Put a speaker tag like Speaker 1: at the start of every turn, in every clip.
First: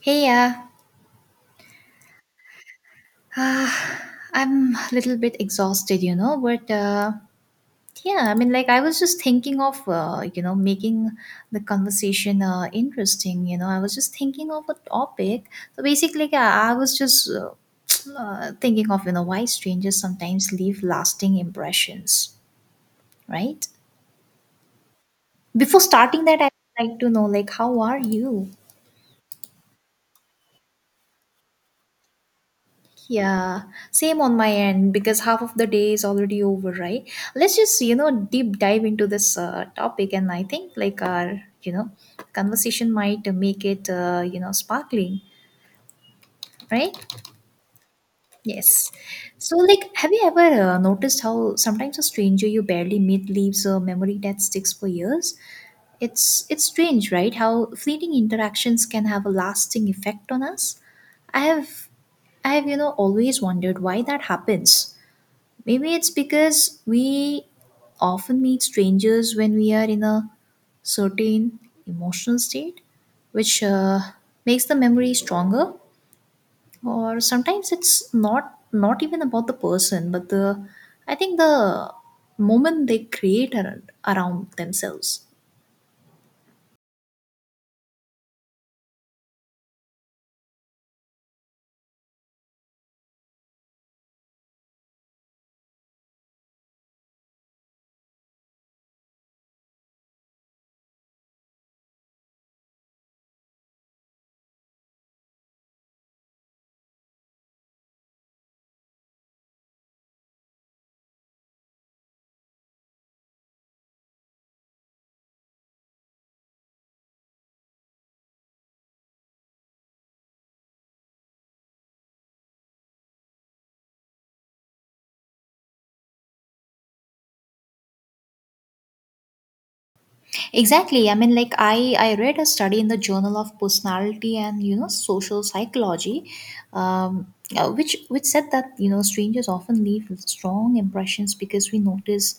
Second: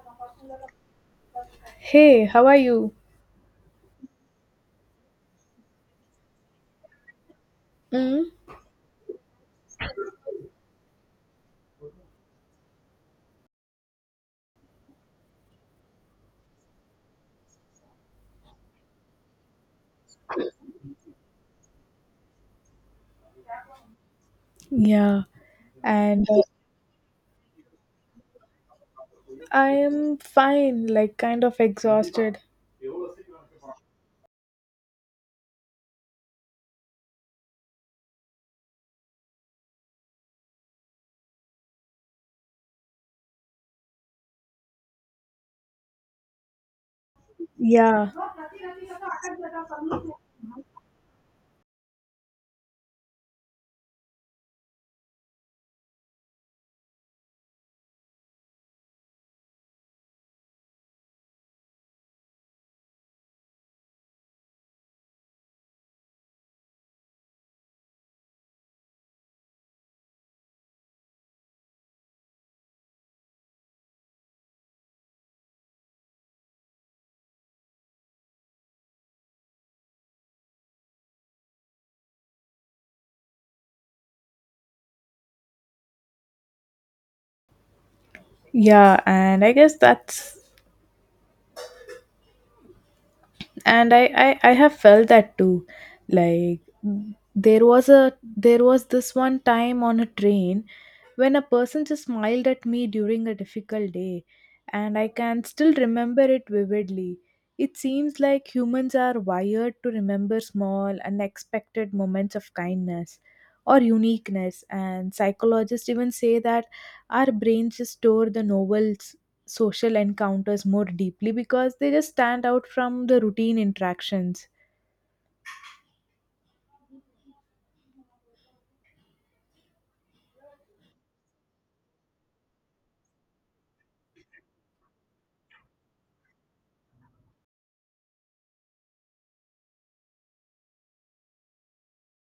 Speaker 1: Hey,
Speaker 2: Hey, how are you?
Speaker 1: I'm a little bit exhausted, you know, but yeah,
Speaker 2: Mm.
Speaker 1: I was just thinking of, you know, making the conversation interesting, you know, I was just thinking of a topic. So basically, yeah, I was just thinking of, you know, why strangers sometimes leave lasting impressions, right?
Speaker 2: Yeah,
Speaker 1: Before starting
Speaker 2: and
Speaker 1: that, I'd like to know, like, how are you?
Speaker 2: I am fine, like kind of exhausted.
Speaker 1: Yeah, same on my end because half of the day is already over, right? Let's just, you know, deep dive into this topic, and I think like our, you know, conversation might make it, you know, sparkling, right?
Speaker 2: Yeah,
Speaker 1: Yes. So, like, have you ever noticed how sometimes a stranger you barely meet leaves a memory that sticks for years? It's strange, right? How fleeting interactions can have a lasting effect on us. I have I have, you know, always wondered why that happens. Maybe it's because we often meet strangers when we are in a certain emotional state, which makes the memory stronger. Or sometimes it's not even about the person, but the I think the moment they create around themselves.
Speaker 2: yeah, and I guess that's and I have felt that too, like there was this one time on a train when a person just smiled at me during a difficult day, and I can still remember it vividly. It seems like humans are wired to remember small unexpected moments of kindness or uniqueness, and psychologists even say that our brains just store the novel social encounters more deeply because they just stand out from the routine interactions.
Speaker 1: Exactly. I mean, like I read a study in the Journal of Personality and, you know, Social Psychology, which said that, you know, strangers often leave strong impressions because we notice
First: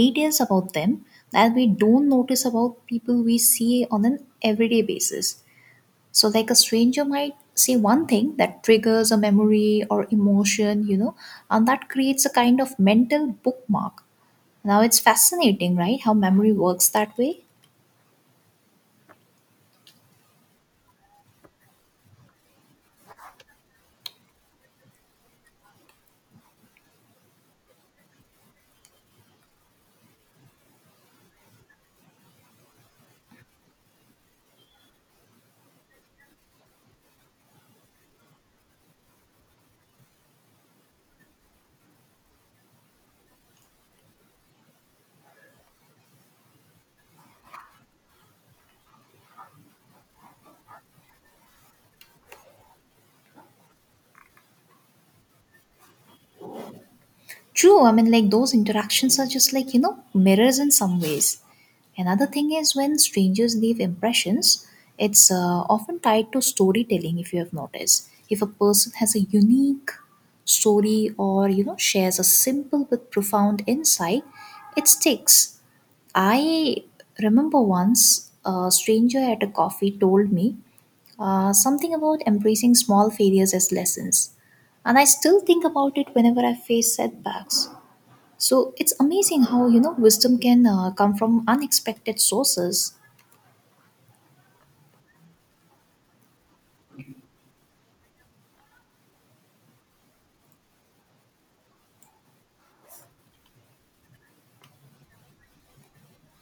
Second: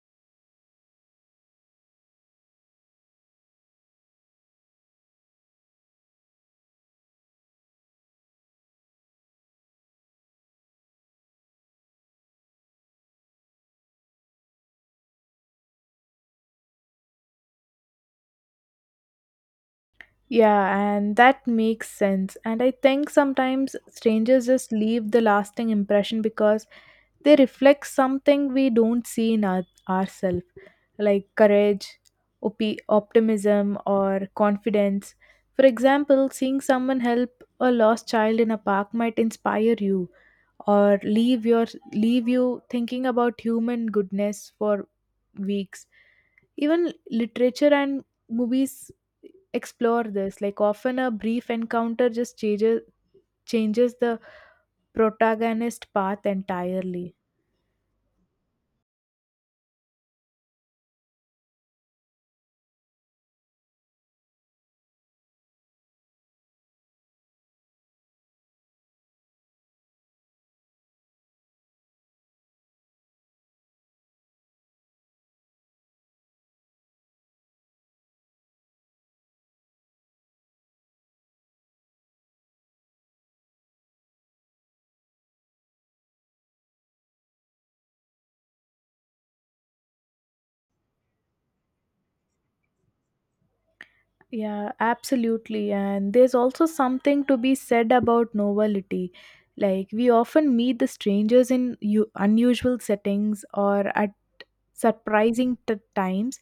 Speaker 1: details about them that we don't notice about people we see on an everyday basis. So, like a stranger might say one thing that triggers a memory or emotion, you know, and that creates a kind of mental bookmark. Now, it's fascinating, right? How memory works that way.
Speaker 2: Yeah, and that makes sense. And I think sometimes strangers just leave the lasting impression because they reflect something we don't see in ourselves, like courage, optimism, or confidence. For example, seeing someone help a lost child in a park might inspire you, or leave you thinking about human goodness for weeks. Even literature and movies explore this, like often a brief encounter just changes the protagonist path entirely.
Speaker 1: True, I mean, like those interactions are just like, you know, mirrors in some ways. Another thing is when strangers leave impressions, it's often tied to storytelling, if you have noticed. If a person has a unique story or, you know, shares a simple but profound insight, it sticks. I remember once a stranger at a coffee told me something about embracing small failures as lessons, and I still think about it whenever I face setbacks. So it's amazing how, you know, wisdom can come from unexpected sources.
Speaker 2: Yeah, absolutely, and there's also something to be said about novelty. Like we often meet the strangers in unusual settings or at surprising times,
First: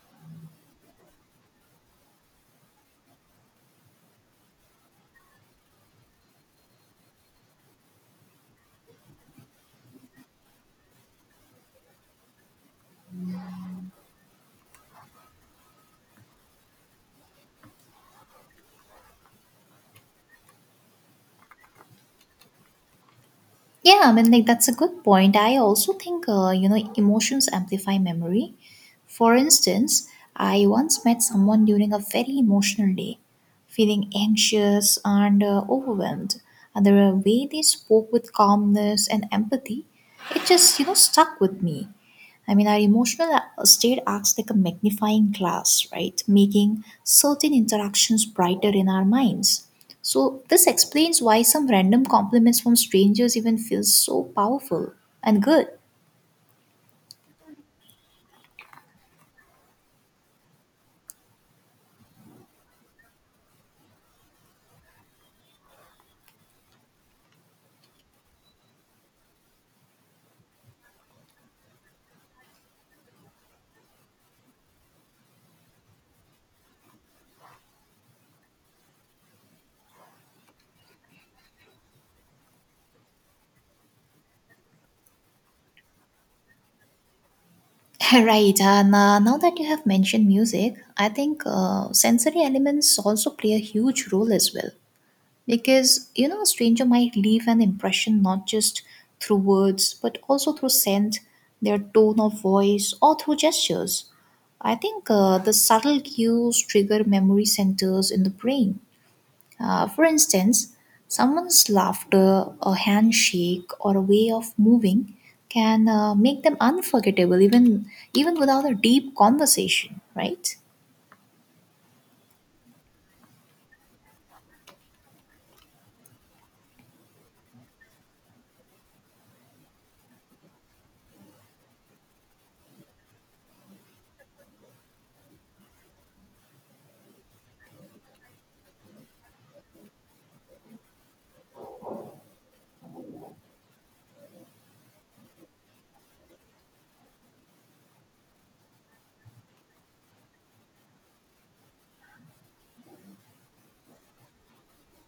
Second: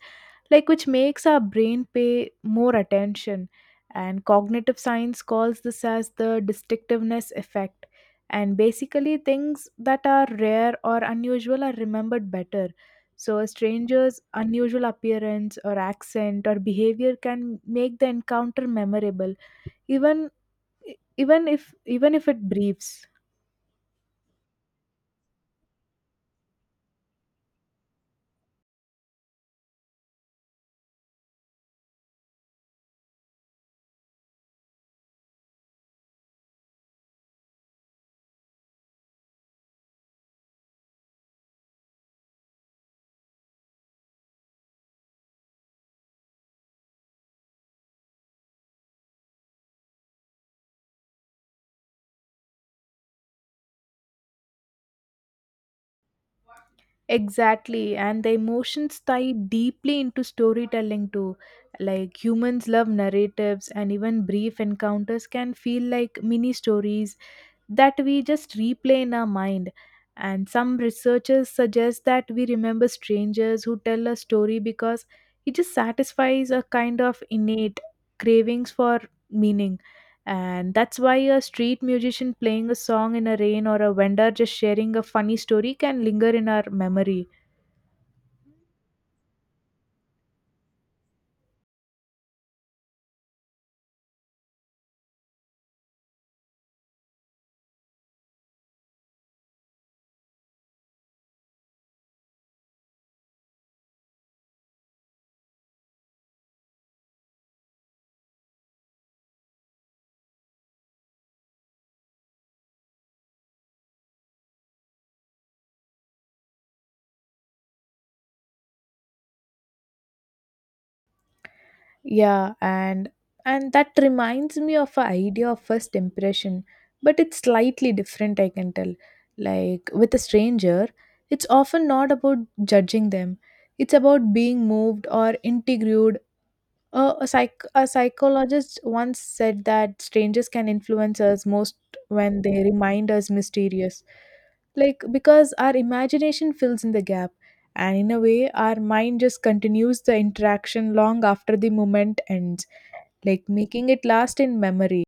Speaker 2: like, which makes our brain pay more attention. And cognitive science calls this as the distinctiveness effect, and basically things that are rare or unusual are remembered better. So a stranger's unusual appearance or accent or behavior can make the encounter memorable, even even if it briefs.
Speaker 1: Yeah, I mean, like that's a good point. I also think you know, emotions amplify memory. For instance, I once met someone during a very emotional day, feeling anxious and overwhelmed, and the way they spoke with calmness and empathy, it just, you know, stuck with me. I mean, our emotional state acts like a magnifying glass, right? Making certain interactions brighter in our minds. So, this explains why some random compliments from strangers even feel so powerful and good.
Speaker 2: Exactly, and the emotions tie deeply into storytelling too. Like humans love narratives, and even brief encounters can feel like mini stories that we just replay in our mind. And some researchers suggest that we remember strangers who tell a story because it just satisfies a kind of innate cravings for meaning. And that's why a street musician playing a song in a rain or a vendor just sharing a funny story can linger in our memory.
Speaker 1: Right, and now that you have mentioned music, I think sensory elements also play a huge role as well. Because, you know, a stranger might leave an impression not just through words, but also through scent, their tone of voice, or through gestures. I think the subtle cues trigger memory centers in the brain. For instance, someone's laughter, a handshake, or a way of moving can make them unforgettable even without a deep conversation, right?
Speaker 2: Yeah, and that reminds me of an idea of first impression, but it's slightly different, I can tell. Like with a stranger, it's often not about judging them. It's about being moved or intrigued. A psychologist once said that strangers can influence us most when they remind us mysterious. Like, because our imagination fills in the gap, and in a way, our mind just continues the interaction long after the moment ends, like making it last in memory.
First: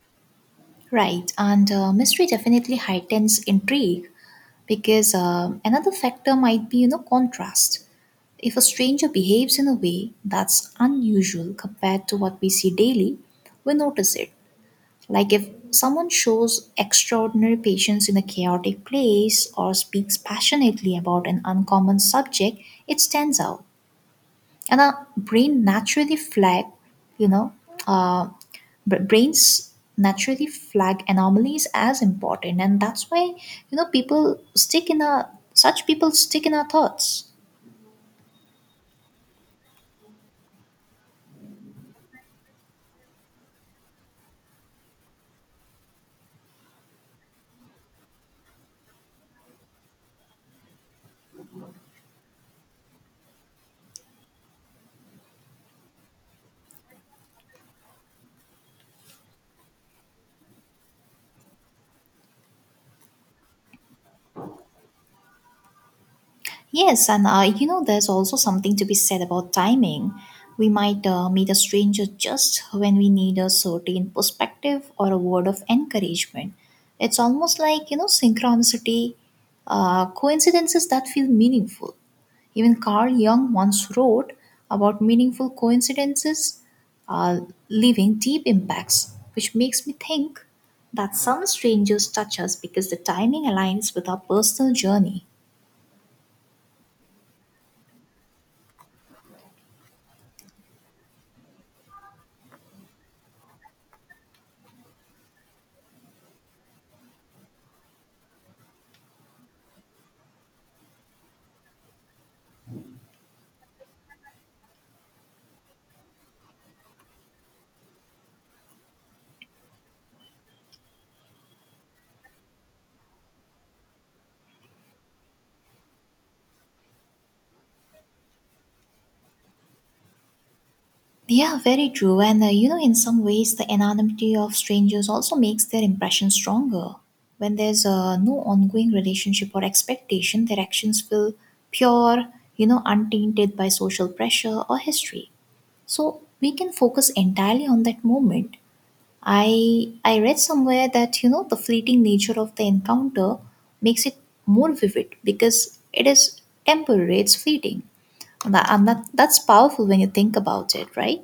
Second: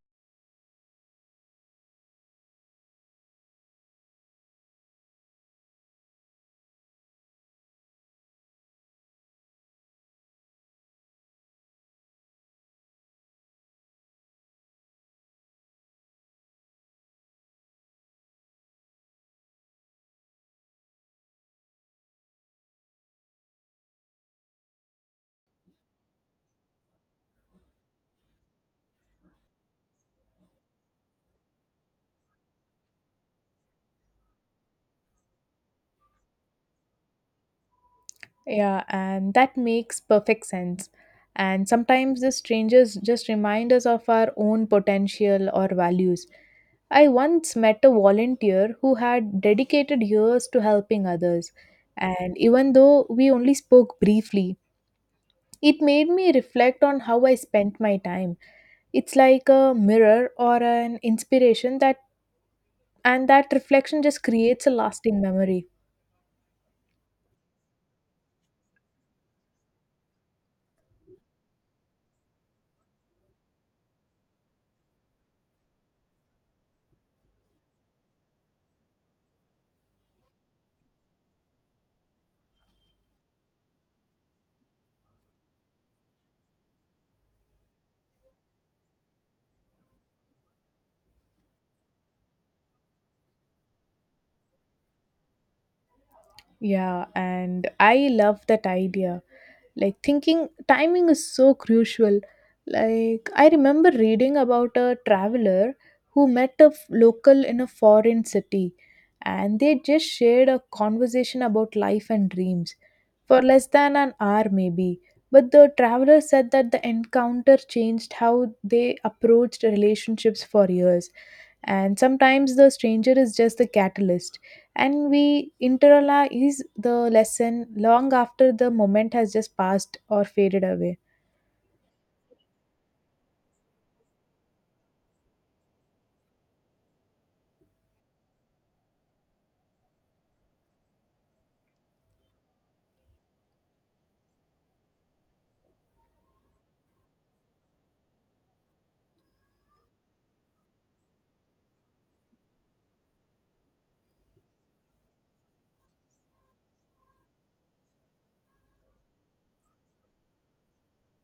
Speaker 1: Right, and mystery definitely heightens intrigue because another factor might be, you know, contrast. If a stranger behaves in a way that's unusual compared to what we see daily, we notice it. Like if someone shows extraordinary patience in a chaotic place or speaks passionately about an uncommon subject, it stands out, and our brain naturally flag you know uh, br- brains naturally flag anomalies as important, and that's why, you know, people stick in our thoughts.
Speaker 2: Yeah, and that makes perfect sense. And sometimes the strangers just remind us of our own potential or values. I once met a volunteer who had dedicated years to helping others. And even though we only spoke briefly, it made me reflect on how I spent my time. It's like a mirror or an inspiration that, and that reflection just creates a lasting memory.
Speaker 1: Yes, and you know, there's also something to be said about timing. We might meet a stranger just when we need a certain perspective or a word of encouragement. It's almost like, you know, synchronicity, coincidences that feel meaningful. Even Carl Jung once wrote about meaningful coincidences uh, leaving deep impacts, which makes me think that some strangers touch us because the timing aligns with our personal journey.
Speaker 2: Yeah, and I love that idea. Like thinking timing is so crucial. Like I remember reading about a traveler who met a local in a foreign city, and they just shared a conversation about life and dreams for less than an hour maybe. But the traveler said that the encounter changed how they approached relationships for years. And sometimes the stranger is just the catalyst, and we internalize the lesson long after the moment has just passed or faded away.
Speaker 1: Yeah, very true. And you know, in some ways, the anonymity of strangers also makes their impression stronger. When there's no ongoing relationship or expectation, their actions feel pure, you know, untainted by social pressure or history. So we can focus entirely on that moment. I read somewhere that, you know, the fleeting nature of the encounter makes it more vivid because it is temporary, it's fleeting. That's powerful when you think about it, right?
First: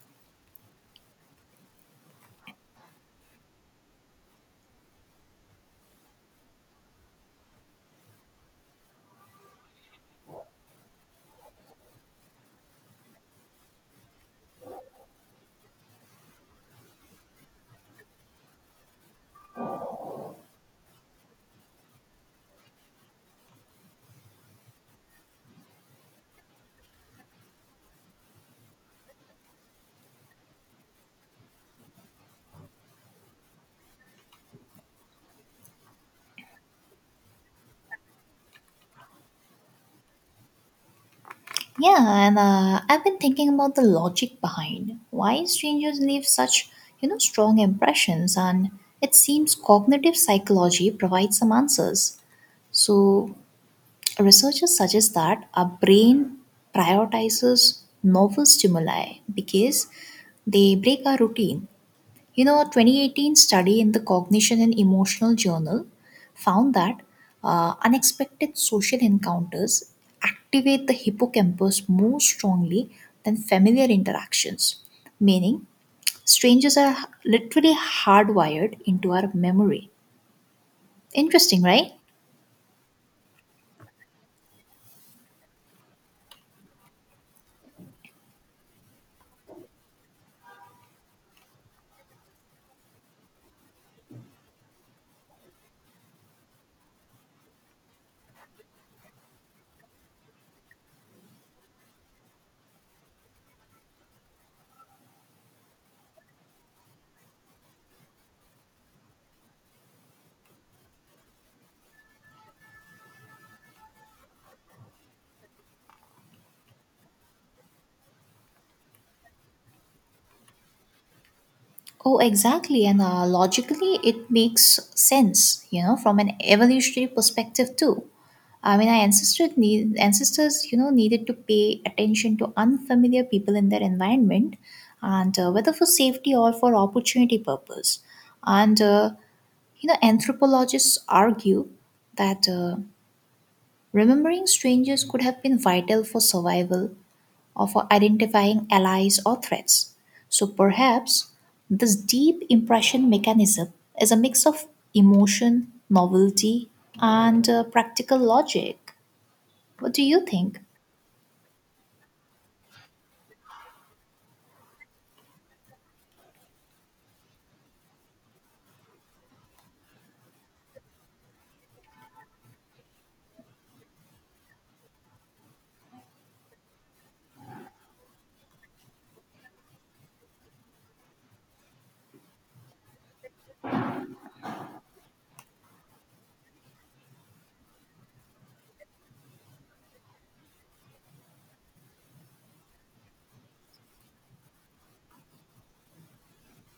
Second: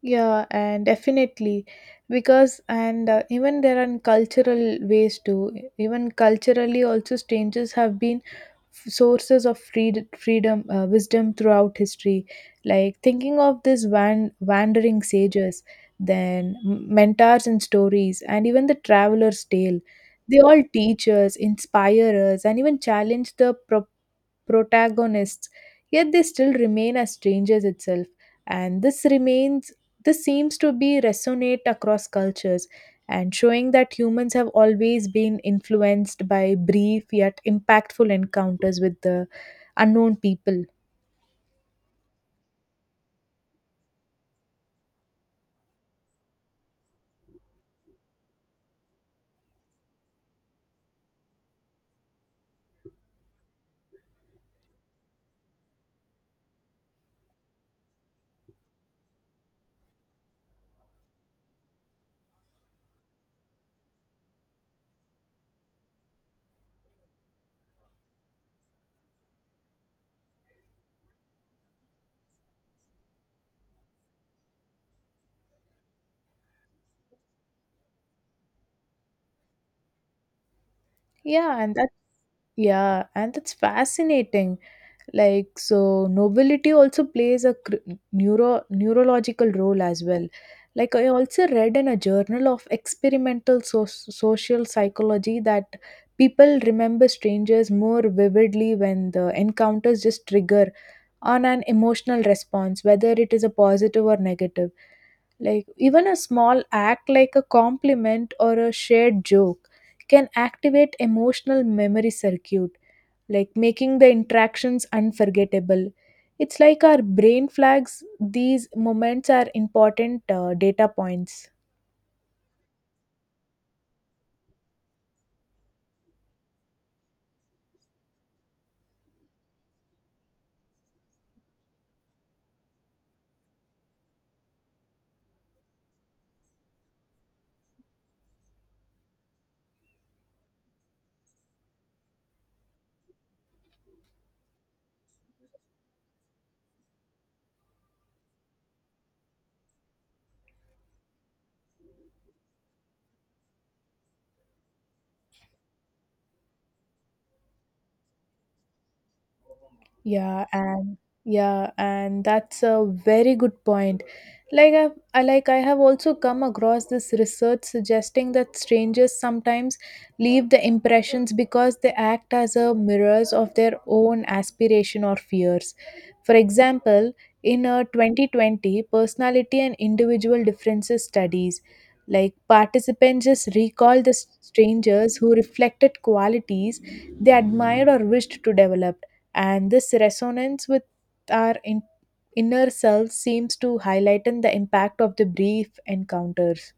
Speaker 2: Yeah, and definitely, because and even there are cultural ways too. Even culturally also strangers have been sources of freedom wisdom throughout history, like thinking of these wandering sages, then mentors and stories, and even the traveler's tale. They all teach us, inspire us, and even challenge the protagonists, yet they still remain as strangers itself. And this seems to be resonate across cultures, and showing that humans have always been influenced by brief yet impactful encounters with the unknown people.
Speaker 1: Yeah, and I've been thinking about the logic behind why strangers leave such, you know, strong impressions, and it seems cognitive psychology provides some answers. So, researchers suggest that our brain prioritizes novel stimuli because they break our routine. You know, a 2018 study in the Cognition and Emotional Journal found that unexpected social encounters activate the hippocampus more strongly than familiar interactions, meaning, strangers are literally hardwired into our memory.
Speaker 2: Yeah,
Speaker 1: Interesting,
Speaker 2: and that
Speaker 1: right?
Speaker 2: yeah, and that's fascinating. Like so nobility also plays a neurological role as well. Like I also read in a journal of experimental social psychology that people remember strangers more vividly when the encounters just trigger on an emotional response, whether it is a positive or negative. Like even a small act like a compliment or a shared joke can activate emotional memory circuit, like making the interactions unforgettable. It's like our brain flags these moments are important data points.
Speaker 1: Oh, exactly. And logically, it makes sense, you know, from an evolutionary perspective, too. I mean, our ancestors, you know, needed to pay attention to unfamiliar people in their environment, and whether for safety or for opportunity purpose. And you know, anthropologists argue that remembering strangers could have been vital for survival or for identifying allies or threats. So perhaps this deep impression mechanism is a mix of emotion, novelty, and practical logic. What do you
Speaker 2: Yeah,
Speaker 1: think?
Speaker 2: and yeah, and that's a very good point. Like I, like I have also come across this research suggesting that strangers sometimes leave the impressions because they act as a mirrors of their own aspiration or fears. For example, in a 2020 personality and individual differences studies, like participants just recalled the strangers who reflected qualities they admired or wished to develop, and this resonance with our inner selves seems to highlight the impact of the brief encounters.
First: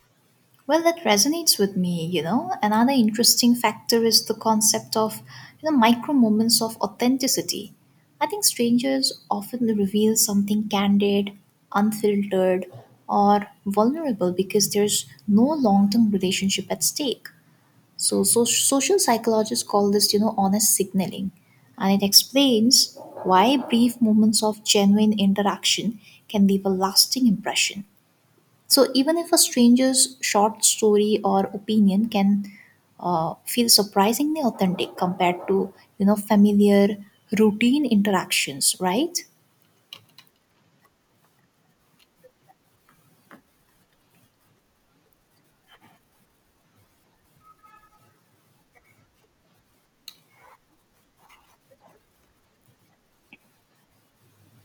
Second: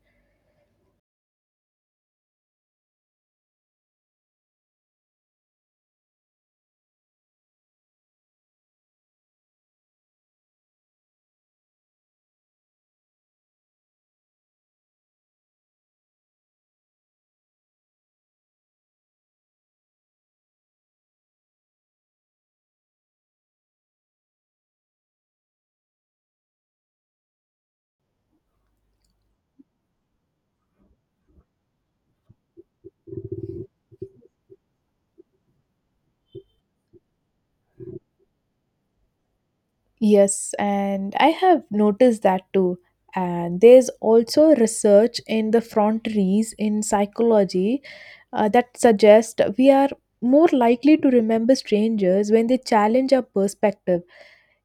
Speaker 1: Well, that resonates with me, you know. Another interesting factor is the concept of, you know, micro moments of authenticity. I think strangers often reveal something candid, unfiltered, or vulnerable because there's no long-term relationship at stake. So social psychologists call this, you know, honest signaling, and it explains why brief moments of genuine interaction can leave a lasting impression. So even if a stranger's short story or opinion can feel surprisingly authentic compared to, you know, familiar routine interactions, right?
Speaker 2: Yes, and I have noticed that too. And there's also research in the frontiers in psychology that suggests we are more likely to remember strangers when they challenge our perspective.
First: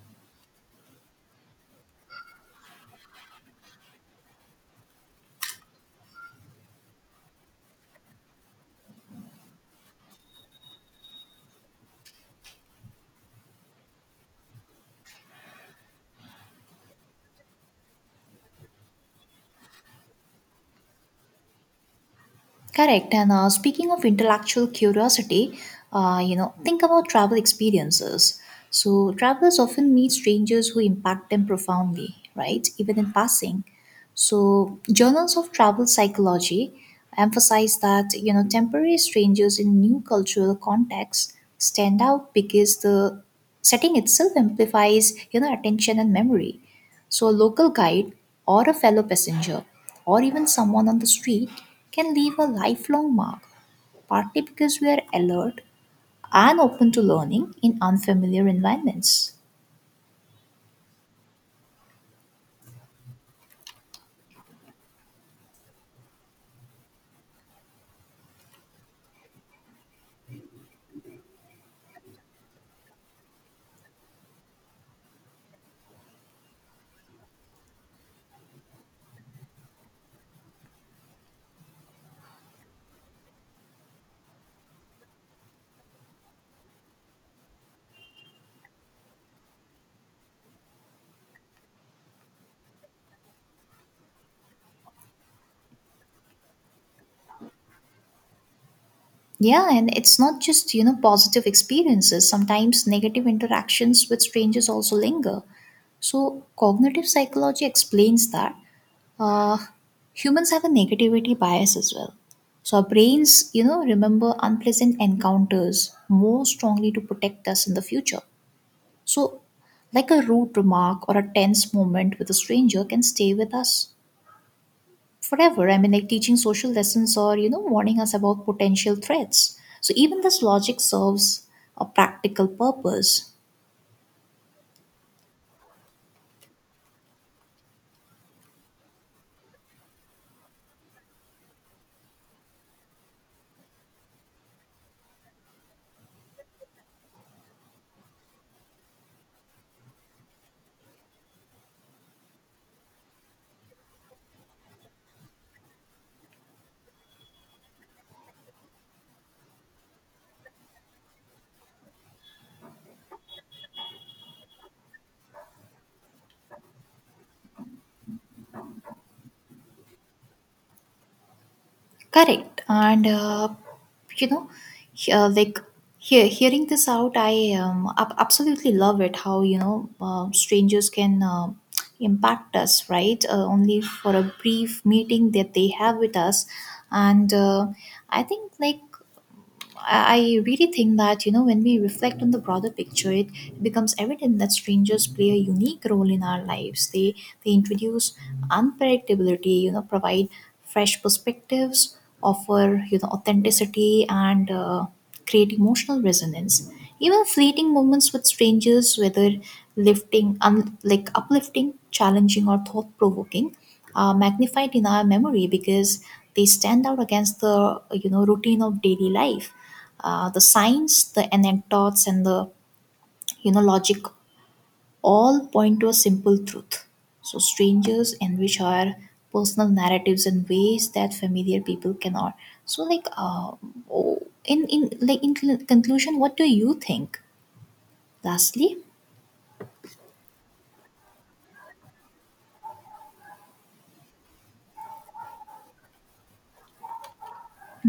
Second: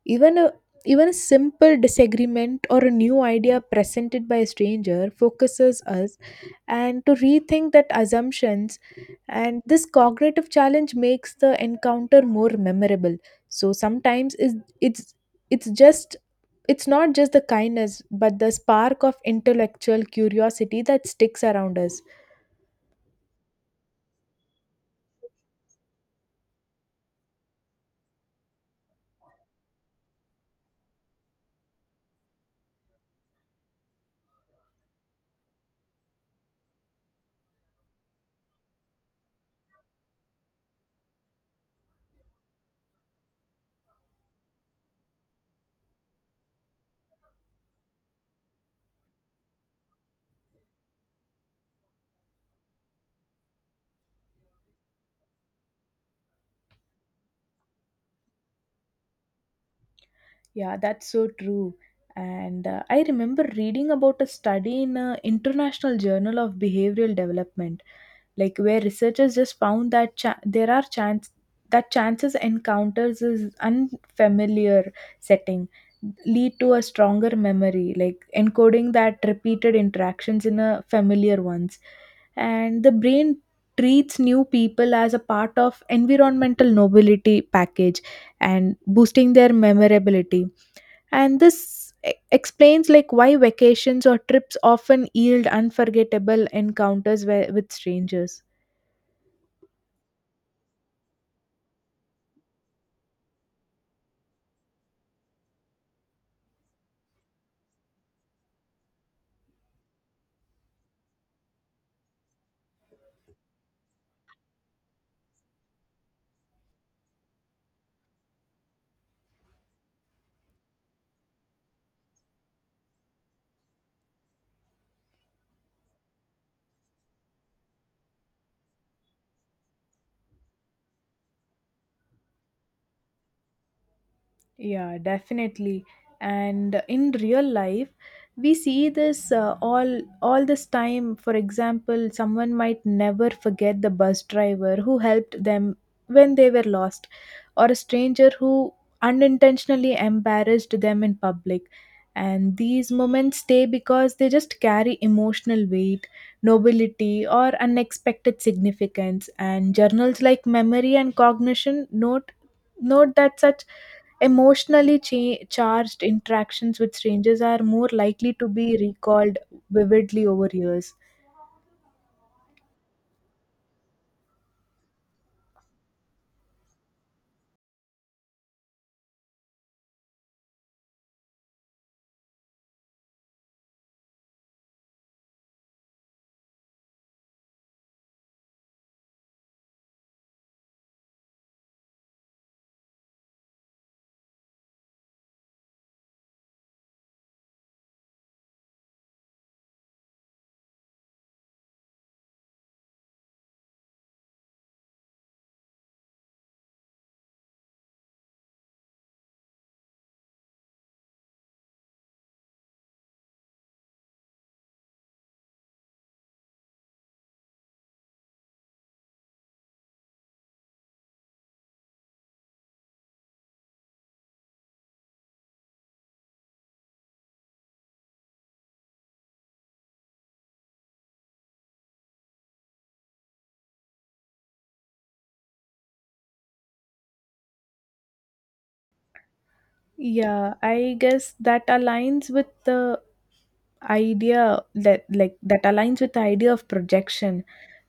Speaker 2: Even a Even a simple disagreement or a new idea presented by a stranger focuses us and to rethink that assumptions. And this cognitive challenge makes the encounter more memorable. So sometimes is it's it's just it's not just the kindness but the spark of intellectual curiosity that sticks around us.
Speaker 1: Correct. And speaking of intellectual curiosity, you know, think about travel experiences. So travelers often meet strangers who impact them profoundly, right? Even in passing. So journals of travel psychology emphasize that, you know, temporary strangers in new cultural contexts stand out because the setting itself amplifies, you know, attention and memory. So, a local guide or a fellow passenger or even someone on the street can leave a lifelong mark, partly because we are alert and open to learning in unfamiliar environments.
Speaker 2: Yeah, that's so true. And I remember reading about a study in an international journal of behavioral development, like where researchers just found that cha- there are chance that chances encounters is unfamiliar setting lead to a stronger memory, like encoding that repeated interactions in a familiar ones. And the brain treats new people as a part of environmental nobility package, and boosting their memorability. And explains like why vacations or trips often yield unforgettable encounters with strangers.
Speaker 1: Yeah, and it's not just, you know, positive experiences. Sometimes negative interactions with strangers also linger. So, cognitive psychology explains that Uh, humans have a negativity bias as well. So our brains, you know, remember unpleasant encounters more strongly to protect us in the future. So, like a rude remark or a tense moment with a stranger can stay with us forever. I mean, like teaching social lessons or, you know, warning us about potential threats. So, even this logic serves a practical purpose.
Speaker 2: Yeah, definitely. And in real life, we see this all this time. For example, someone might never forget the bus driver who helped them when they were lost, or a stranger who unintentionally embarrassed them in public. And these moments stay because they just carry emotional weight, nobility, or unexpected significance. And journals like Memory and Cognition note that such emotionally charged interactions with strangers are more likely to be recalled vividly over years.
Speaker 1: Correct. And you know, he- uh, like hearing this out, I absolutely love it. How, you know, strangers can impact us, right? Only for a brief meeting that they have with us, and I think like I really think that, you know, when we reflect on the broader picture, it becomes evident that strangers play a unique role in our lives. They introduce unpredictability, you know, provide fresh perspectives, offer, you know, authenticity and create emotional resonance. Even fleeting moments with strangers, whether lifting, un, like uplifting, challenging, or thought-provoking, are magnified in our memory because they stand out against the, you know, routine of daily life. The signs, the anecdotes, and the, you know, logic all point to a simple truth. So, strangers enrich our personal narratives in ways that familiar people cannot. So, like, conclusion, what do you think? Lastly.
Speaker 2: Yeah, I guess that aligns with the idea that aligns with the idea of projection.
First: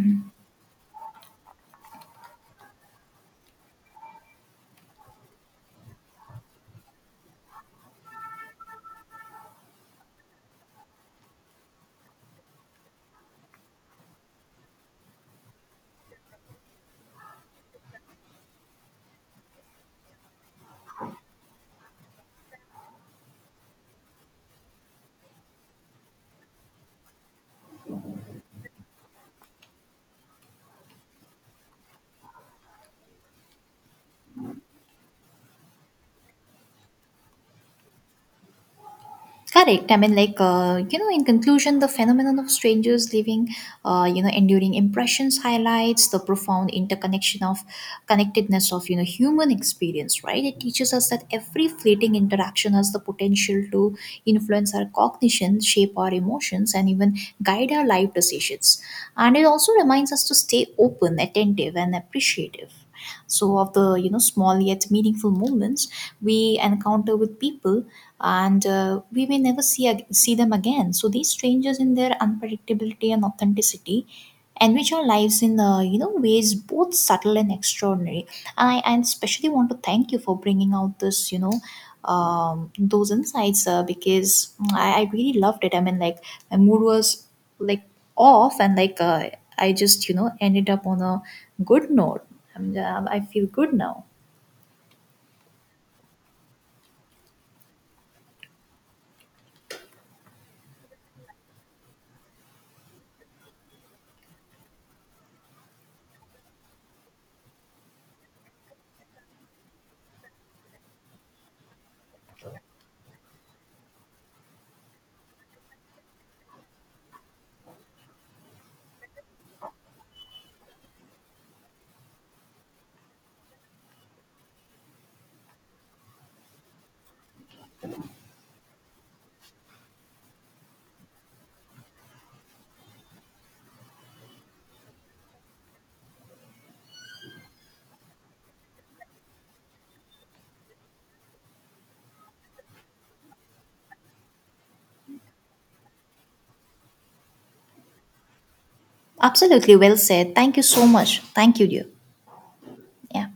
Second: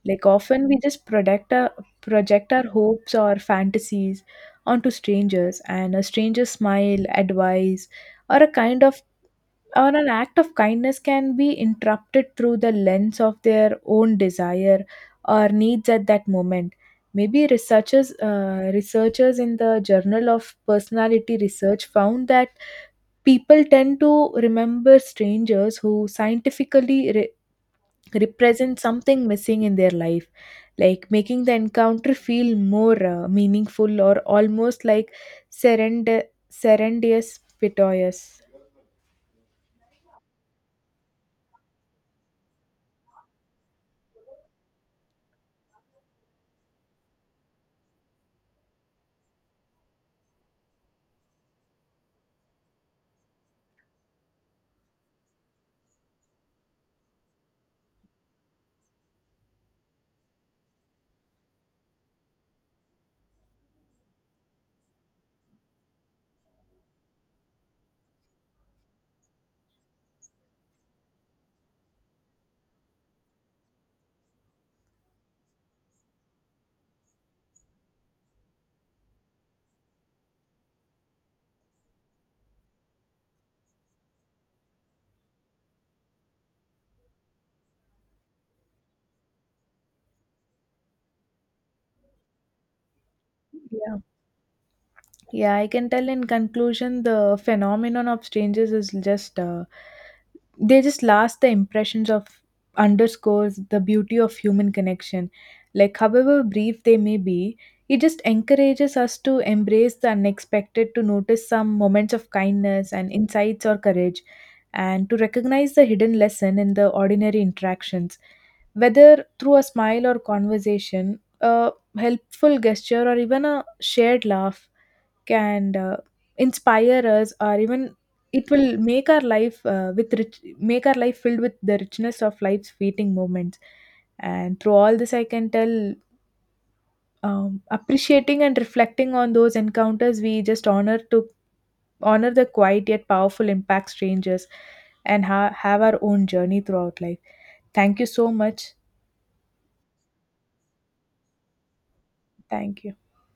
Speaker 2: Like often we just project our hopes or fantasies onto strangers, and a stranger's smile, advice, or a kind of, or an act of kindness can be interrupted through the lens of their own desire or needs at that moment. Maybe researchers in the journal of personality research found that people tend to remember strangers who scientifically represent something missing in their life, like making the encounter feel more meaningful, or almost like serend- serendipitous.
Speaker 1: Correct. I mean, like, you know, in conclusion, the phenomenon of strangers leaving, you know, enduring impressions highlights the profound interconnection of connectedness of, you know, human experience, right? It teaches us that every fleeting interaction has the potential to influence our cognition, shape our emotions, and even guide our life decisions. And it also reminds us to stay open, attentive, and appreciative so of the, you know, small yet meaningful moments we encounter with people, and we may never see see them again. So these strangers in their unpredictability and authenticity enrich our lives in you know, ways both subtle and extraordinary. And I and especially, want to thank you for bringing out this, you know, those insights because I really loved it. I mean, like my mood was like off, and like I just, you know, ended up on a good note. I feel good
Speaker 2: Yeah.
Speaker 1: now.
Speaker 2: Yeah, I can tell, in conclusion, the phenomenon of strangers is just, they just last the impressions of underscores the beauty of human connection. Like, however brief they may be, it just encourages us to embrace the unexpected, to notice some moments of kindness and insights or courage, and to recognize the hidden lesson in the ordinary interactions. Whether through a smile or conversation, a helpful gesture, or even a shared laugh, can inspire us, or even it will make our life filled with the richness of life's fleeting moments. And through all this I can tell, appreciating and reflecting on those encounters, we just honor the quiet yet powerful impact strangers have our own journey throughout life. Thank you so much.
Speaker 1: Absolutely, well said. Thank you so much. Thank you, dear.
Speaker 2: Thank you.
Speaker 1: Yeah.